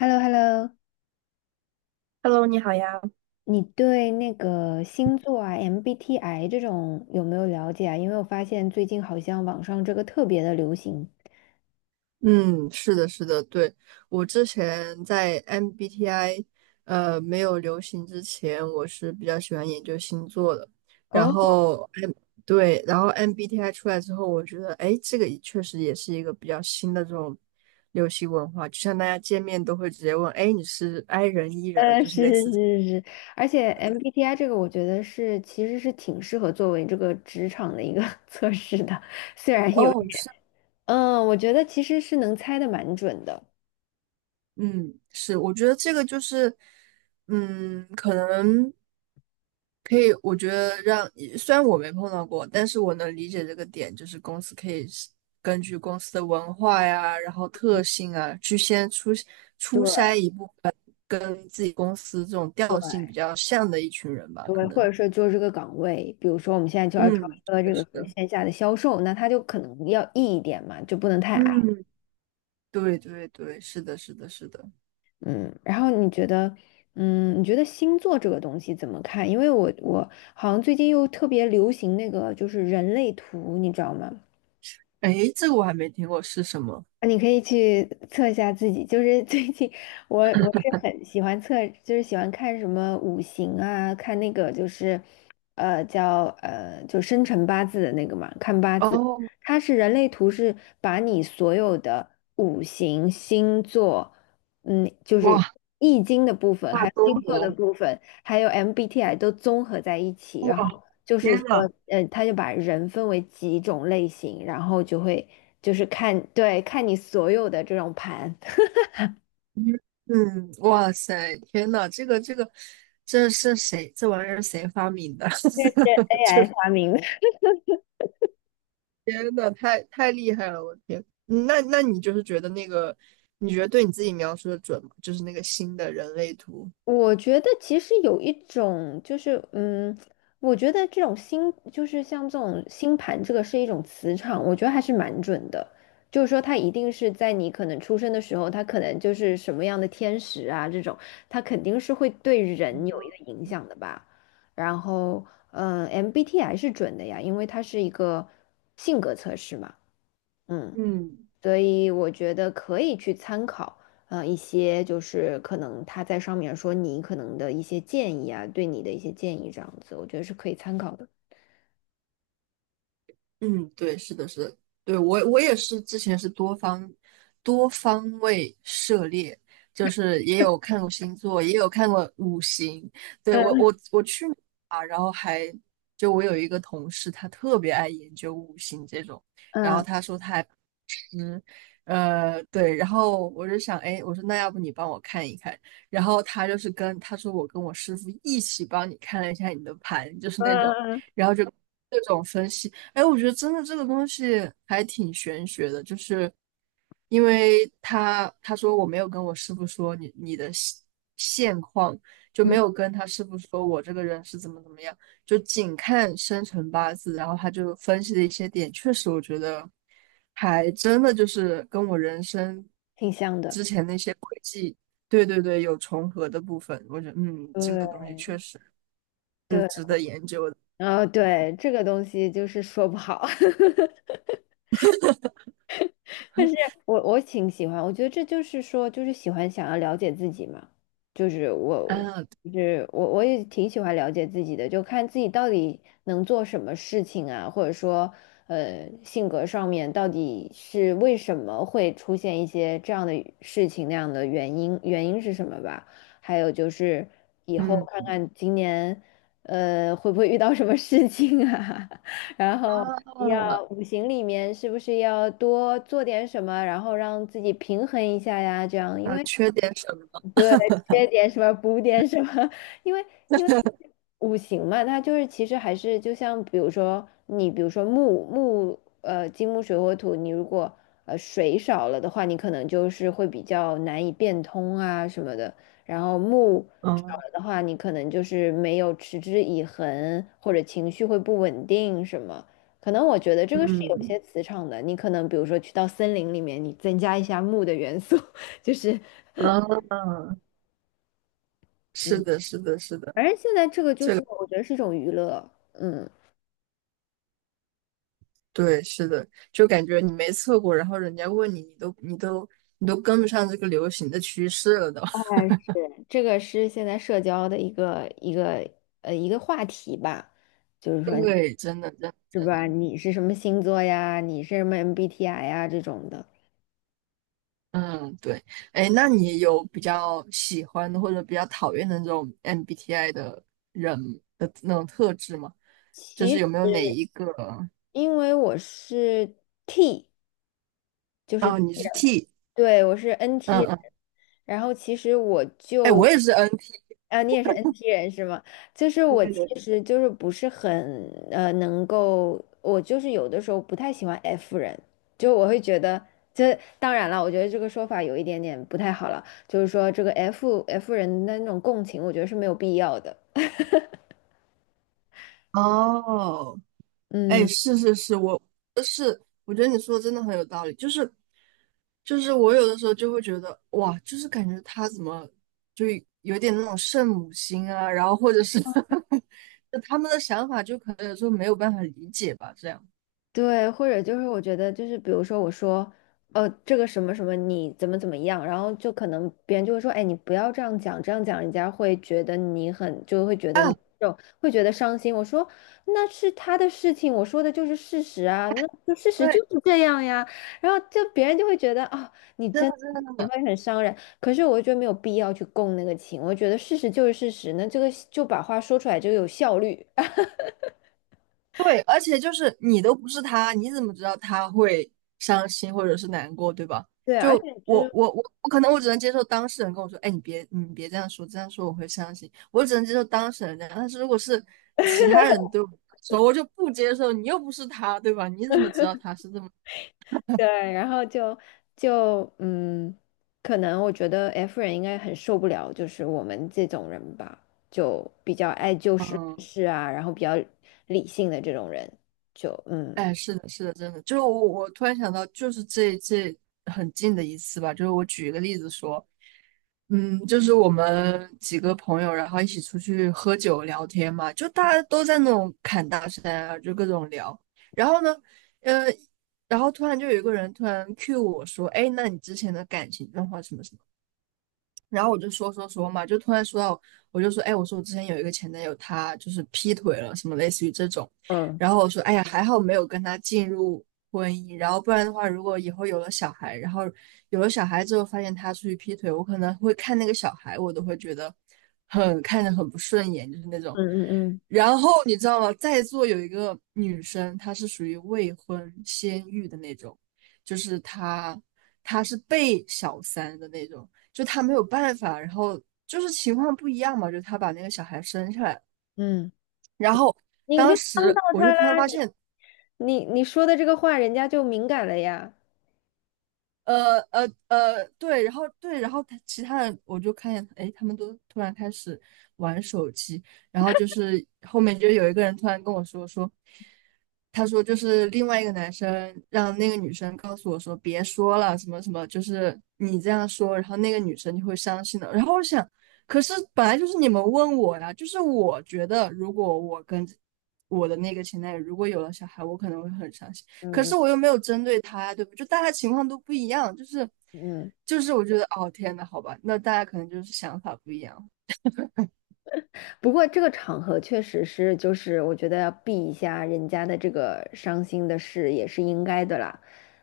h e l l o h e l l o。 Hello，你好呀。你对那个星座啊、MBTI 这种有没有了解啊？因为我发现最近好像网上这个特别的流行。嗯，是的，是的，对，我之前在 MBTI 没有流行之前，我是比较喜欢研究星座的。然哦，后 M 对，然后 MBTI 出来之后，我觉得哎，这个也确实也是一个比较新的这种流行文化，就像大家见面都会直接问，哎，你是 I 人 E 人，就是是类似这。是是是，而且 MBTI 这个我觉得是其实是挺适合作为这个职场的一个 测试的，虽然有哦，点，我觉得其实是能猜的蛮准的。嗯，是，我觉得这个就是，可能可以，我觉得让，虽然我没碰到过，但是我能理解这个点，就是公司可以是根据公司的文化呀，然后特性啊，去先出对筛一部跟自己公司这种调性对比较像的一群人吧，可对，或能。者说做这个岗位，比如说我们现在就要招嗯，一个这个是的，线下的销售，那他就可能要 E 一点嘛，就不能太矮。嗯，对对对，是的，是的，是的。嗯，然后你觉得，你觉得星座这个东西怎么看？因为我好像最近又特别流行那个就是人类图，你知道吗？哎，这个我还没听过，是什么？你可以去测一下自己，就是最近我是很喜欢测，就是喜欢看什么五行啊，看那个就是，叫就生辰八字的那个嘛，看八字，哦，它是人类图是把你所有的五行、星座，就是哇，易经的部分，大还有综星座的合，部分，还有 MBTI 都综合在一起，然后。就是天说，呐！他就把人分为几种类型，然后就会就是看，对，看你所有的这种盘，嗯，哇塞，天呐，这个这个，这是谁？这玩意儿谁发明的？这是 就 AI 是发明的。天呐，太厉害了，我的天！那你就是觉得那个，你觉得对你自己描述的准吗？就是那个新的人类图。我觉得其实有一种就是，我觉得这种星就是像这种星盘，这个是一种磁场，我觉得还是蛮准的。就是说，它一定是在你可能出生的时候，它可能就是什么样的天使啊，这种，它肯定是会对人有一个影响的吧。然后，MBTI 是准的呀，因为它是一个性格测试嘛，嗯。嗯。所以我觉得可以去参考，一些就是可能他在上面说你可能的一些建议啊，对你的一些建议这样子，我觉得是可以参考的。嗯，对，是的，是的，对，我也是之前是多方位涉猎，就是也有看过星座，也有看过五行。对，我嗯我我去年啊，然后还就我有一个同事，他特别爱研究五行这种，然后嗯他说他还对，然后我就想，哎，我说那要不你帮我看一看，然后他就是跟他说我跟我师傅一起帮你看了一下你的盘，就是那种，然后就各种分析，哎，我觉得真的这个东西还挺玄学的，就是因为他说我没有跟我师傅说你的现况，就嗯，没有跟他师傅说我这个人是怎么怎么样，就仅看生辰八字，然后他就分析了一些点，确实我觉得还真的就是跟我人生挺像的。之前那些轨迹，对对对，有重合的部分，我觉得这对个东西确实，对，然后对这个东西就是说不好。但是我挺喜欢，我觉得这就是说，就是喜欢想要了解自己嘛，就是我，啊，就是我，我也挺喜欢了解自己的，就看自己到底能做什么事情啊，或者说，性格上面到底是为什么会出现一些这样的事情，那样的原因，原因是什么吧？还有就是以后嗯，看看今年，会不会遇到什么事情啊？然后啊，要五行里面是不是要多做点什么，然后让自己平衡一下呀？这样，因啊，为缺点什么？对，缺点什么补点什么，因为因为五行嘛，它就是其实还是就像比如说你比如说木木呃金木水火土，你如果水少了的话，你可能就是会比较难以变通啊什么的，然后木少嗯了的话，你可能就是没有持之以恒，或者情绪会不稳定什么。可能我觉得这个是有嗯，些磁场的，你可能比如说去到森林里面，你增加一下木的元素，就是。啊，是嗯。的，是的，是的。反正现在这个就是我觉得是一种娱乐，对，是的，就感觉你没测过，然后人家问你，你都跟不上这个流行的趋势了都。哎，是，这个是现在社交的一个一个话题吧，就是说对，真的，真的是真的，吧？你是什么星座呀？你是什么 MBTI 呀？这种的。嗯，对。哎，那你有比较喜欢的或者比较讨厌的那种 MBTI 的人的那种特质吗？就是其有没有哪实一个？因为我是 T。就是哦，既你是 人 T，对我是 NT 嗯人，嗯，然后其实我哎，我就也是 NT。啊，你也是 NT 人是吗？就是我其实就是不是很能够，我就是有的时候不太喜欢 F 人，就我会觉得。这当然了，我觉得这个说法有一点点不太好了，就是说这个 F 人的那种共情，我觉得是没有必要的。哦，哎，嗯。是是是，我是我觉得你说的真的很有道理，就是我有的时候就会觉得哇，就是感觉他怎么就有点那种圣母心啊，然后或者是 就他们的想法就可能有时候没有办法理解吧，这样对，或者就是我觉得就是比如说我说，这个什么什么你怎么怎么样，然后就可能别人就会说，哎，你不要这样讲，这样讲人家会觉得你很，啊，就会觉得伤心。我说那是他的事情，我说的就是事实啊，那就事实就对，是这样呀。然后就别人就会觉得啊、真的真的真你的。会很伤人，可是我觉得没有必要去共那个情，我觉得事实就是事实，那这个就把话说出来就有效率。对，而且就是你都不是他，你怎么知道他会伤心或者是难过，对吧？对，而就且就我是我我我可能我只能接受当事人跟我说，哎，你别这样说，这样说我会伤心。我只能接受当事人这样，但是如果是其他人对我说，我就不接受。你又不是他，对吧？你怎么知道他是这么？对，然后就就嗯，可能我觉得 F 人应该很受不了，就是我们这种人吧，就比较爱就事论嗯？事啊，然后比较理性的这种人，就嗯哎，是的，是的，真的，就是我，我突然想到，就是这很近的一次吧，就是我举一个例子说，嗯，就是我们几个朋友，然后一起出去喝酒聊天嘛，就大家都在那种侃大山啊，就各种聊，然后呢，嗯，然后突然就有一个人突然 Q 我说，哎，那你之前的感情状况什么什么？然后我就说说说嘛，就突然说到，我就说，哎，我说我之前有一个前男友，他就是劈腿了，什么类似于这种。嗯然后我说，哎呀，还好没有跟他进入婚姻，然后不然的话，如果以后有了小孩，然后有了小孩之后发现他出去劈腿，我可能会看那个小孩，我都会觉得很看着很不顺眼，就是那种。嗯嗯然后你知道吗？在座有一个女生，她是属于未婚先孕的那种，就是她她是被小三的那种。就他没有办法，然后就是情况不一样嘛，就他把那个小孩生下来，嗯，嗯，然后你当就帮到时我就他啦，突然发你现，你你说的这个话，人家就敏感了呀，对，然后对，然后他其他的我就看见，哎，他们都突然开始玩手机，然后就是后面就有一个人突然跟我说，他说就是另外一个男生让那个女生告诉我说别说了什么什么，就是你这样说，然后那个女生就会伤心的。然后我想，可是本来就是你们问我呀，就是我觉得如果我跟我的那个前男友如果有了小孩，我可能会很伤心。可嗯是嗯我又没有针对他呀，对不对就大家情况都不一样，就是嗯嗯。我觉得哦天呐，好吧，那大家可能就是想法不一样。不过这个场合确实是，就是我觉得要避一下人家的这个伤心的事也是应该的啦。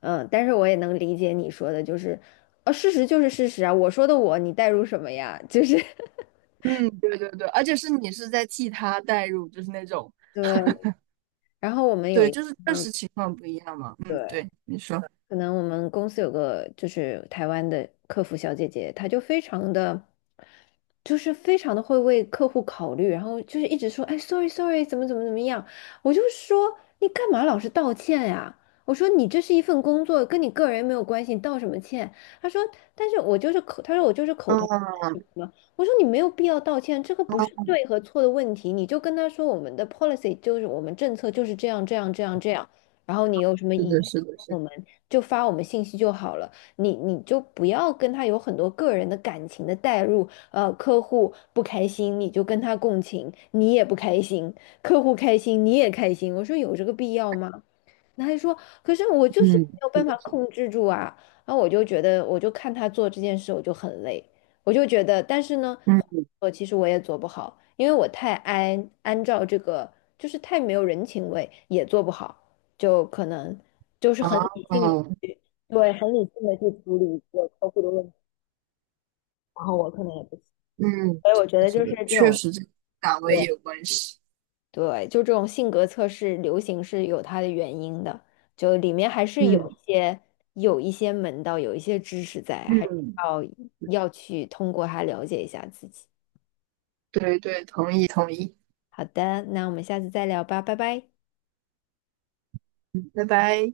但是我也能理解你说的，就是，事实就是事实啊，我说的我，你代入什么呀？就是 嗯，对对对，而且是你是在替他代入，就是那种对。然后我们有对，一，就是确嗯，实情况不一样嘛。嗯，对。对，你说，可能我们公司有个就是台湾的客服小姐姐，她就非常的，就是非常的会为客户考虑，然后就是一直说，哎，sorry sorry，怎么怎么怎么样，我就说你干嘛老是道歉呀？我说你这是一份工作，跟你个人没有关系，你道什么歉？她说，她说我就是口头嗯，什么，我说你没有必要道歉，这个不是对和错的问题，你就跟他说我们的 policy 就是我们政策就是这样这样这样这样。然后你有什么是疑义，的，是的，是我的，们就发我们信息就好了。你就不要跟他有很多个人的感情的代入，客户不开心你就跟他共情，你也不开心，客户开心你也开心，我说有这个必要吗？男孩他还说，可是我就是嗯，没有是办法的，是的，控制住啊。然后我就觉得，我就看他做这件事，我就很累，我就觉得，但是呢，嗯我其实我也做不好，因为我太按照这个，就是太没有人情味，也做不好，就可能就是啊，很理性的嗯去，对，很理性的去处理一个客户的问题，然后我可能也不行，嗯，所以我觉得是就是的，这确种。实这个岗位也有关系。对，就这种性格测试流行是有它的原因的，就里面还是有嗯一些有一些门道，有一些知识在，还是嗯，要要去通过它了解一下自己。对对，同意同意，好的，那我们下次再聊吧，拜拜。拜拜。